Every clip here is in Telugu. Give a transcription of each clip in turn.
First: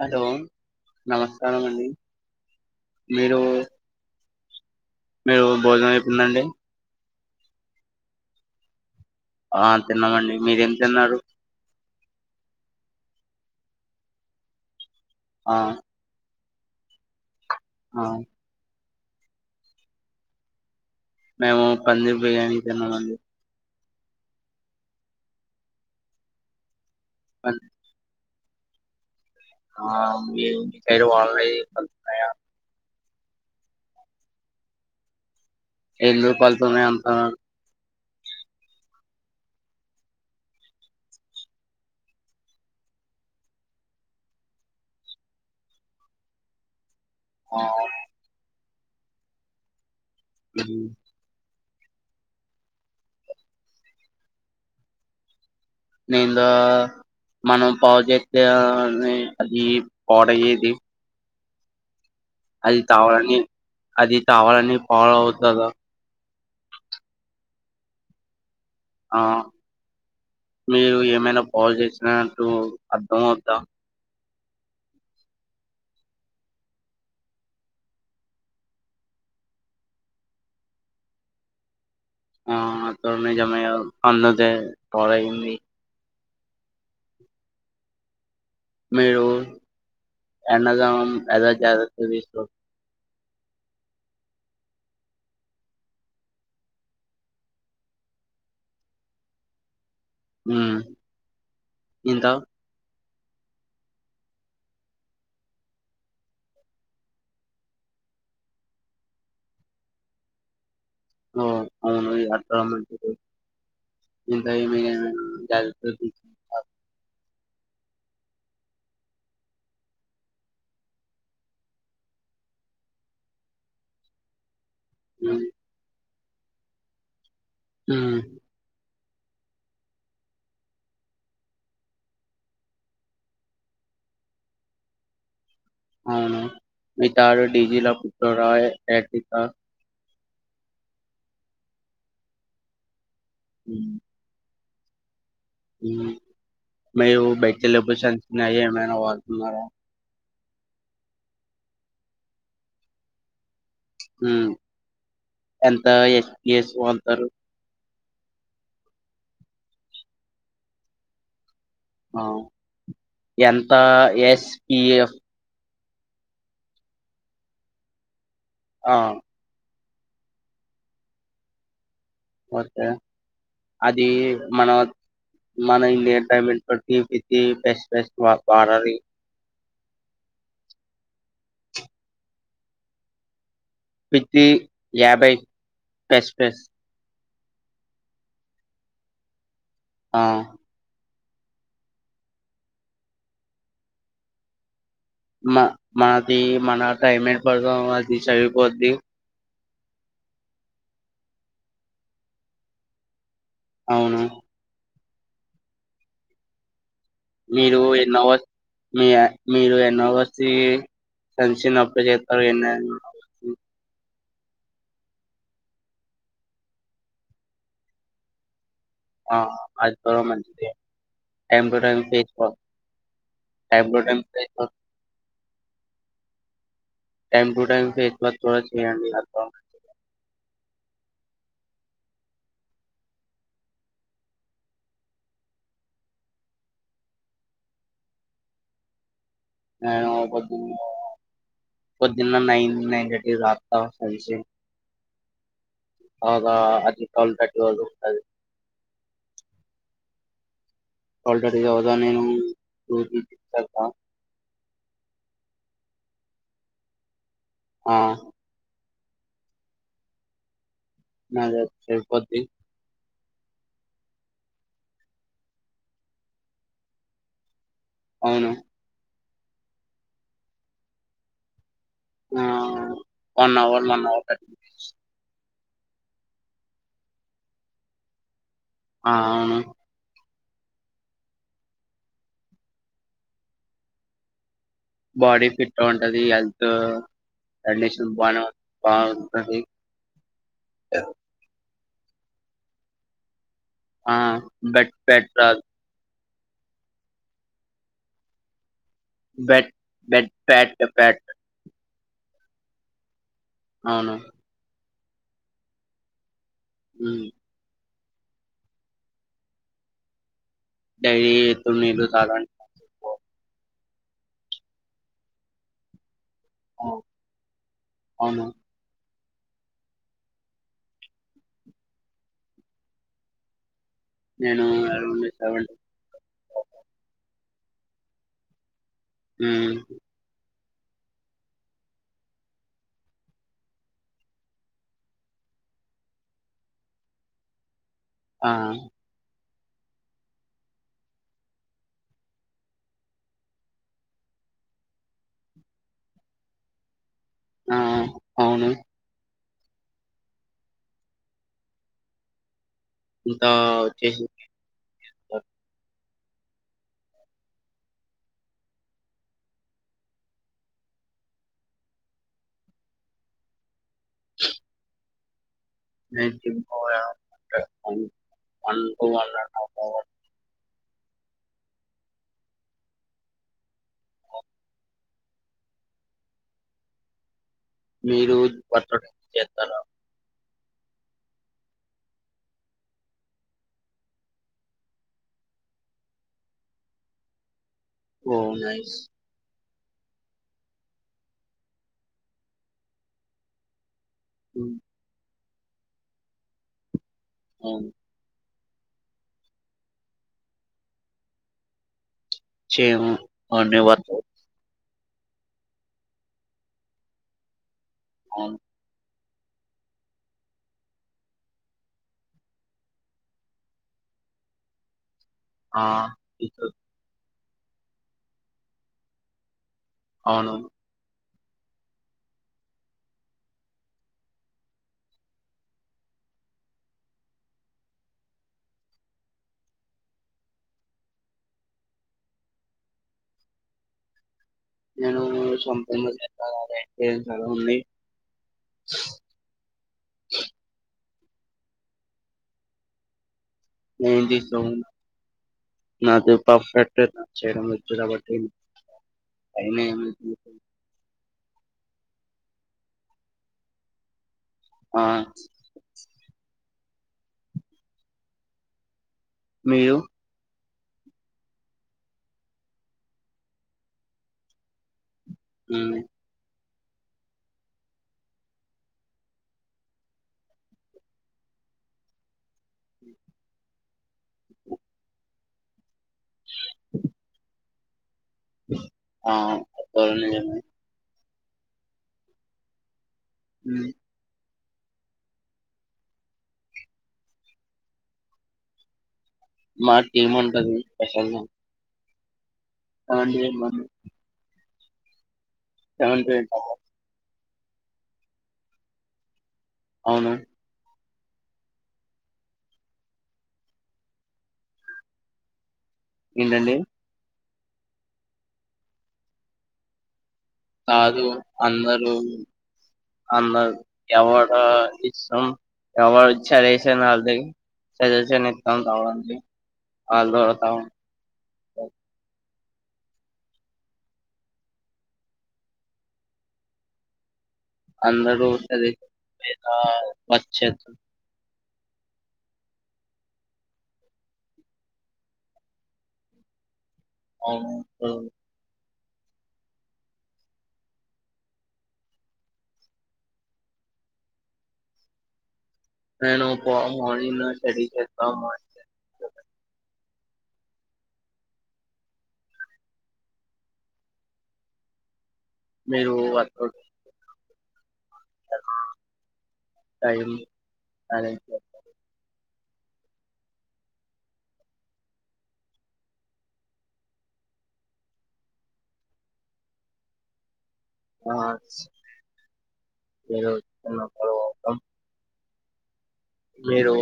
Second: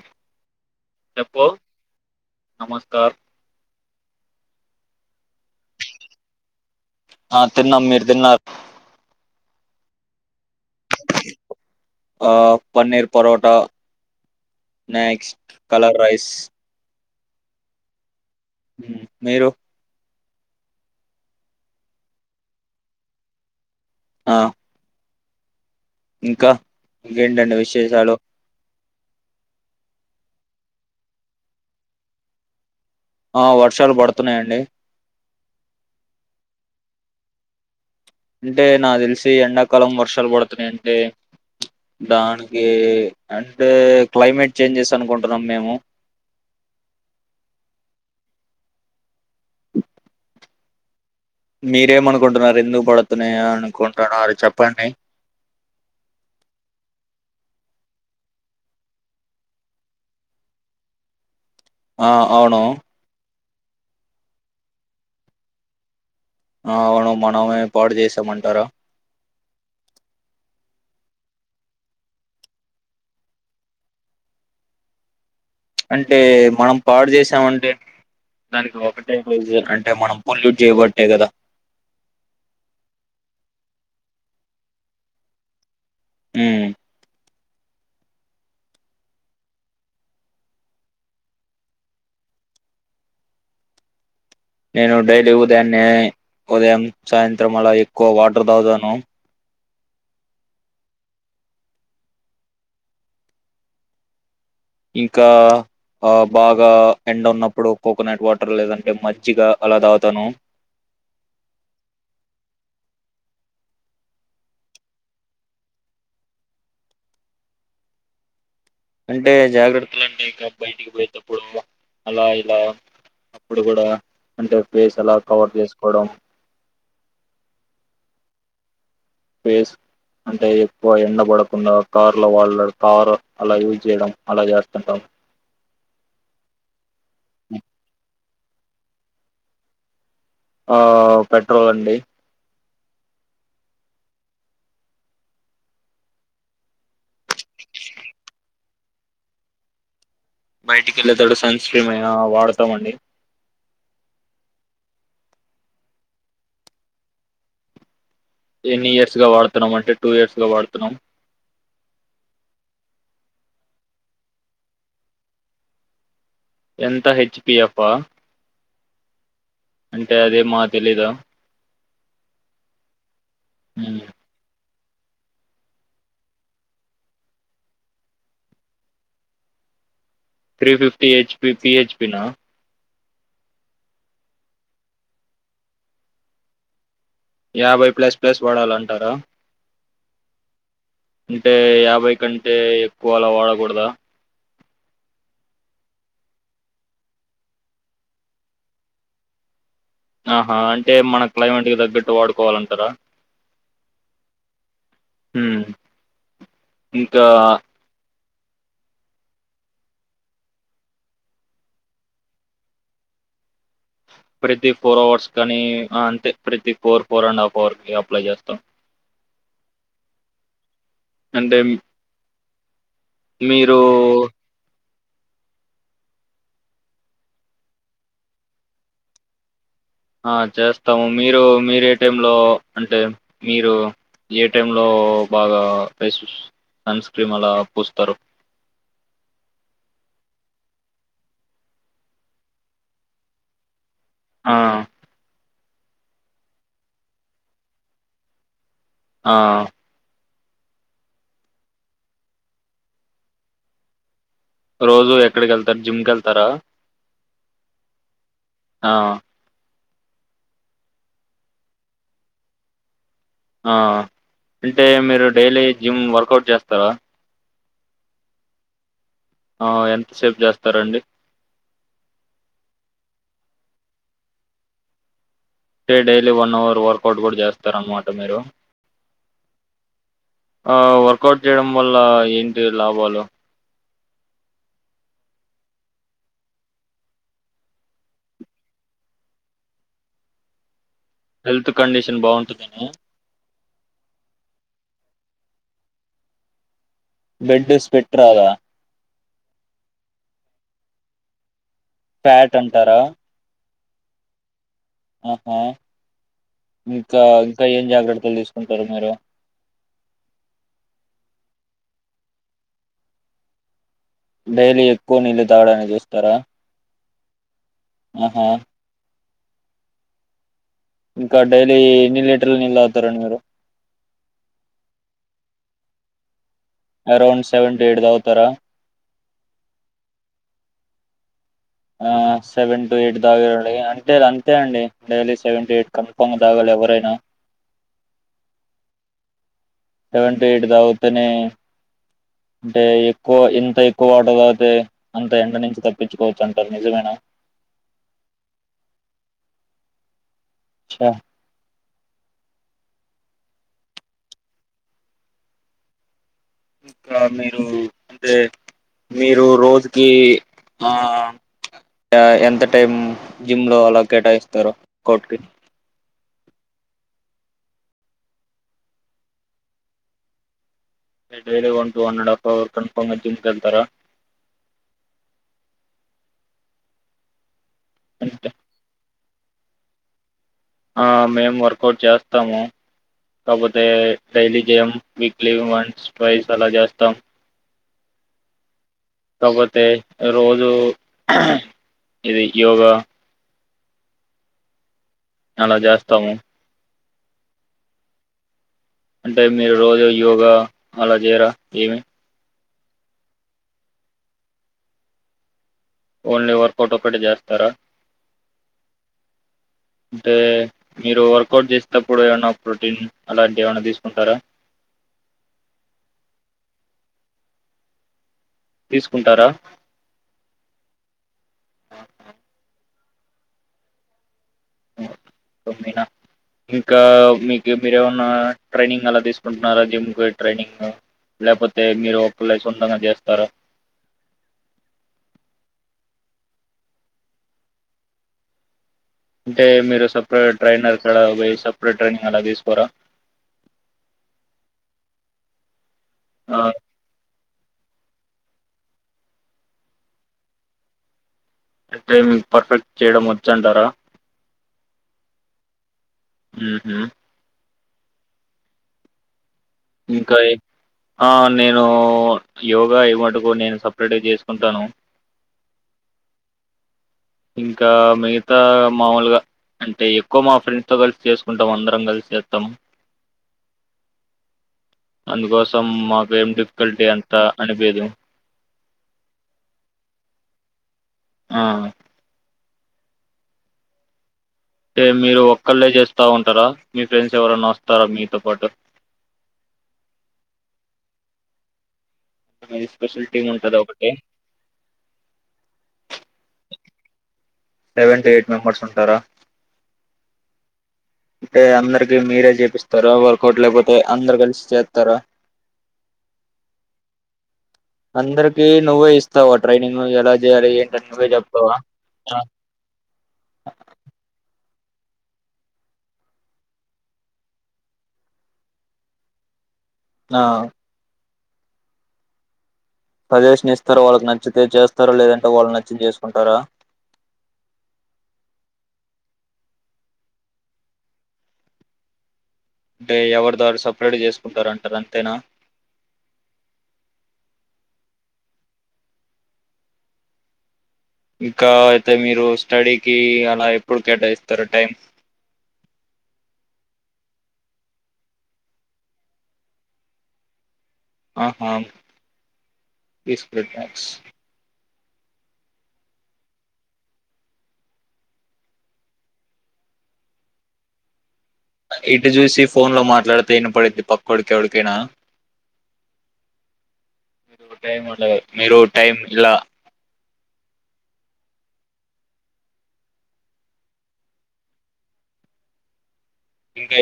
హలో చెప్పు నమస్కారం అండి. నమస్కార్ మీరూ మీరు భోజనం అయిపోయిందా అండి. ఆ తిన్నాం. మీరు తిన్నార్ ఆ తిన్నామండి. మీరేం తిన్నారు? ఆ పన్నీర్, పరోటా, నాక్స్ట్, ఆ కలర్ రైస్. ఆ మ్ మీరు? మేము పన్నీర్ బిర్యానీ తిన్నామండి. ఆ ఇంకా ఇంకేంటండి పన్- విశేషాలు ఆ మీ మీ సైడ్ వానలనేవి పడుతున్నాయా? ఆ వర్షాలు పడుతున్నాయండి. ఎందుకు పడుతున్నయ్ అంటున్నరు. అంటే నాక్ తెల్సి ఎండాకాలం వర్షాలు పడుతున్నయంటే దానికి అంటే క్లైమేట్ చేంజెస్ అనుకుంటున్నాం మేము. ఆ మ్ మీరేమనుకుంటున్నారు ఎందుకు పడుతున్నాయ అనుకుంటున్నారు చెప్పండి. [unintelligible] మనం పావు చెప్తే అది పాడయ్యేది. ఆ అవును అది తవాలని అది తవాలని పావు అవుతాదా ఆ అవును మనమే పాడు చేసామంటారా ఆ మీరు ఏమైనా పాల్ చేసిన అంటూ అర్థమవ్వుద్దా అంటే మనం పాడు చేసామంటే దానికి ఒకటే రీసన్ అంటే మనం పొల్యూట్ చేయబట్టే కదా ఆ అంతా నిజమే గదా అన్నదే పాడైంది. మ్ మీరు ఎండలో ఎలా జాగ్రత తీస్కున్ నేను డైలీ ఉదయాన్నే ఉదయం సాయంత్రం అలా ఎక్కువ వాటర్ తాతాను మ్ ఇంకా ఇంకా ఆ బాగా ఎండ ఉన్నప్పుడు కోకోనట్ వాటర్ లేదంటే మజ్జిగా అలా తాగుతాను. ఓ అవును [unintelligible] ఇంకా ఈవెనింగ్ [unintelligible] అంటే జాగ్రత్తలు అంటే ఇంకా బయటికి పోయేటప్పుడు అలా ఇలా అప్పుడు కూడా అంటే పేస్ అలా కవర్ చేసుకోవడం ఉమ్ ఫేస్ అంటే ఎక్కువ ఎండ పడకుండా కారులో వాళ్ళ కారు అలా యూజ్ చేయడం అలా చేస్తుంటాం అవును మీ తారు డీజీల పెట్రోల్ ఆ పెట్రోల్ అండి ఉమ్ మీరు బయటకి వెళ్ళేయటపుడు సుంస్క్రీన్ ఏమైనా వాడుతున్నారా బయటికి వెళ్ళేతాడు సున్స్క్ర్రేమ్ వాడతాంండి ఎంత ఎన్ని ఇయర్స్ వాడతారు ఎనీ ఇయర్స్ గా వాడుతున్నాం అంటే టూ ఇయర్స్ గా వాడుతున్నాం ఎంత ఎస్పిఎఫ్ ఎంత హెచ్ పి అఫా ఆ ఆ అంటే అదీ మాక్ తెలీద ఓకే అది మన మన ఇండియ టైమింగ్స్ బట్టి ఇతి పేస్ ఫస్ట్ వారీ త్రీ ఫిఫటీ ఎచ్పి పిఎచ్పి నా పిత్తి యాభై ప్లస్ ప్లస్ యాభై ప్లస్ ప్లస్ వాడాలంటారా ఆ అంటే యాభై కంటే ఎక్కువలా వాడకూడదా మ మనది మన టైమట్ ఎప్పద్దో అది సరిపోద్ది ఆహా అంటే మన క్లైమేట్కి తగ్గట్టు వాడుకోవాలంటారా అవును ఉమ్ మీరు ఎన్నోవర్స్ మీ మీరు ఎన్నోవర్స్ సుంస్క్రీన్ అప్లై చేస్తారు ఎన్ని ప్రతి ఫోర్ అవర్స్ కానీ అంతే ప్రతి four four and half hour apply చేస్తాం ఆ అదికోడా మంచిదే అంటే టైం టు టైంకో మీరు time to time time to time face wash కూడా చేయండి ఆ చేస్తాము మీరు మీర ఏ టైం లో అంటే మీరు ఏ టైమ్ లో బాగా ఫేస్ వాస్ సన్స్క్రీం అలా పూస్తారు నేను పొంద్ పొద్దునే నైన్ నైన్ రా ఆ కల్సి ఆ అదా అది టువల్ తట్టి వాళ్ళు ఆ [unintelligible] రోజు ఎక్కడికి వెళ్తారు జిమ్కి వెళ్తారా ఆ ఆ నాజ సర్పోద్ది ఆ అంటే మీరు డైలీ జిమ్ వర్కౌట్ చేస్తారా? అవును ఆ ఎంతసేపు చేస్తారండి హ్మ్ one hour one hour thirty minutes సే డైలీ వన్ అవర్ వర్కౌట్ కూడా చేస్తార అనమాట మీరు ఆ ఆ వర్కౌట్ చేయడం వల్ల ఏంటి లాభాలు? బాడీ ఫిట్గా ఉంటది హెల్తూ కండిషన్ బానే బావుంటది. హెల్త్ కండిషన్ బావుంటుందనా ఆ బెట్ పెట్ రాల్ బెడ్ స్వేట్ రాదా? బెట్ బెట్ ప్యాటు ప్యాట్ ప్యాట్ అంటారా? అవును ఆహా ఇంకా హ్మ్ ఇంకా ఏం జాగ్రత్త లు తీసుకుంటరు మీరు డైలీ ఎప్పుడు నీళ్లు తాగాలి? ఓ డైలీ ఎక్కువ నీళ్ళు తాగడానీకి ఇస్తారా? అవును. ఆహా ఇంకా డైలీ ఎన్ని లీటర్ల నీళ్ళు తాగుతారండి మీరు? నేను ఎవ్ ఇత్తవండ్ ఒ అరౌండ్ సెవెన్టు ఎయిట్ దగుతరా హ్మ్ ఆ సెవెన్టు ఎయిట్ తాగాలి అంటే అంతే అండి డైలీ సెవెన్టు ఎయిట్ కన్ఫామ్గా తాగాలి. ఎవరైనా ఆ సెవెన్టు ఎయిట్ తాగుతనే అంటే ఎక్కువ ఎంత ఎక్కువ వాటర్ తాగితే అంత ఎండ నుంచి తప్పించుకోవచ్చు అంటారు నిజమేనా? ఆ అవును చ ఇంకా వచ్చేసి ఇంకా మీరు అంటే మీరు రోజుకీ ఆ ఆ ఎంత టైం జిమ్ లో అలా కేటాయిస్తారో కోర్ట్ కి నైన్టేన్ కోవా అనుకున్ one to one and half hour మీరు daily one two one and half hour కన్ఫమ్గ జిమ్కి వెళ్తారా? మీరు అంటే వర్కౌట్ చేస్తరా? ఆ మేము వర్కౌట్ చేస్తాము. కాకపోతే డైలీ జేయమ్ వీక్లీ వన్స్, ట్వయ్స్ అలా చేస్తాం. ఓ నైస్ ఒక్కతే రోజు ఇది యోగా ఉ అలా చేస్తాము ఉ అంటే మీరు రోజు యోగా అలా చేయరా ఏమి? చెయము ఓన్లీ వర్కౌట్ ఓన్లీ వర్కౌట్ ఒక్కటి చేస్తారా? అవును అంటే మీరు వర్కౌట్ చేసేటప్పుడు ఏమనా ప్రోటీన్ అలాంటివి ఏమనా తీసుకుంటారా ఆ తీసుకుంటారా ఔను ఉహు ఓ తూ మీన ఇంకా మీకు మీరేమన్నా ట్రైనింగ్ అలా తీసుకుంటారా జిమ్క్ ట్రైనింగ్ లేపోతే మీరు ఒక లేచేస్కుంటున్నారు చేస్తారా నేను సొంతగా చెప్పాలని అయితే చాల ఉంది అంటే మీరు సపరేట్ ట్రైనర్ కడపోయి సపరేట్ ట్రైనింగ్ అలా తీసుకోరా ఏం తీసుకోమండి నాకు ఆ సెపరేటేగా చేయడం వచ్చు వచ్చు కాబట్టి పైన టైమింగ్ పర్ఫెక్ట్ చేయడం వచ్చంటారా ఆ ఊహు మీరు ఇంకా ఎ ఆ నేనూ యోగా ఐమటుకు నేను సప్రేట్గ చేస్కుంటాను హ్మ్ ఇంకా మిగతా మాముల్గా అంటే ఎక్క్వా మా ఫ్రెండ్స్ తొ కలిసి చేసుకుంటం అందరం కలిసి చేత్తము అందుకోసం మాకేం డిఫ్కల్టీ అంతా అనిపియ్యదు ఆ పోనిలే ఆ ఉ టె మీరు ఒక్కల్లె చేస్తా ఉంటరా మీ ఫ్రెండ్స్ ఎవరన్న ఒస్తరా మీతో పాటు మా టీం ఉంటది స్పెషల్ గా అది స్పెషల్ సెవెన్ టు టీమ్ ఉంటద ఎయిట్ ఒకటి సేవంటి eight members seven to eight members ఉంటరా ఔను అంటే అందరికి మీరే చేపిస్తర వర్కౌట్ లేకపోతే అందరు కలిసి చేత్తరా ఏంటండీ అందర్కి నువ్వె ఇస్తావా ట్రైనింగ్ ఎలా చేయాలి ఏంటని కాదు నువ్వే చెప్తావా అందరూ అందరూ ఎవడా ఇస్తం ఎవర్ చెజేషన్ ఆల్ది సజేషన్ ఇత్తం కావండి ఆ అలదోతం సజెసషన్ ఇస్తర్ వాళ్ళక్ నచ్చుతే చేస్తారు లేదంటే వాళ్ళ్ నచ్చించేసుకుంటరా అందరు సజెసషన్ నచ్చదు టే ఎవడ్ దారు సప్రేట్ చేస్కుంటార్ అంటర్ అంతేనా ఔను ఇంకా ఐతే మీరు స్టడికీ అలా ఎప్పుడు కేటాయిస్తరు టైం నేను మార్నింగ్ స్టార్డింగ్ చేస్తా ఆహా థిస్ మీరు వర్కౌట్ టైం అదే ఫోన్లో మాట్లాడితే ఇనపడింది పక్లోడ్కి ఎవడ్కైనా టైం ఉండదు మీరు టైం ఇలా ఆ మిరూ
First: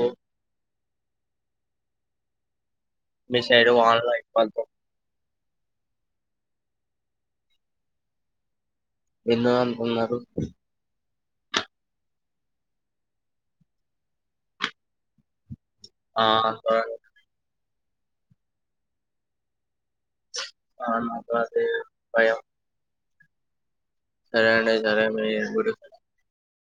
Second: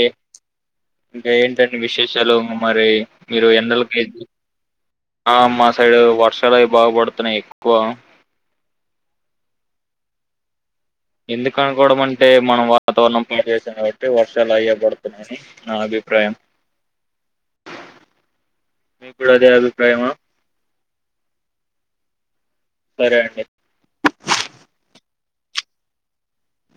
ఇంక ఏంటండి విశేషాలు మరి మీ మీరు సైడ్ ఎండలకి వానలో ఎక్కువ వెళ్తాం. ఆ మా సైడు వర్షాలవి బాగపడ్తున్నాయి ఎక్వా ఎన్నో అన్కున్నరు ఎందుకు అనుకోవడం అంటే మనం వాతావరణం పాడు చేసాం కాబట్టి వర్షాలు అయ్యే పడుతున్నాయి ఆ మీ కూడా అదే అభిప్రాయమా ఆ నాకు అదే భయం సరే అండి సరే అండి సరే అండి మీ గుర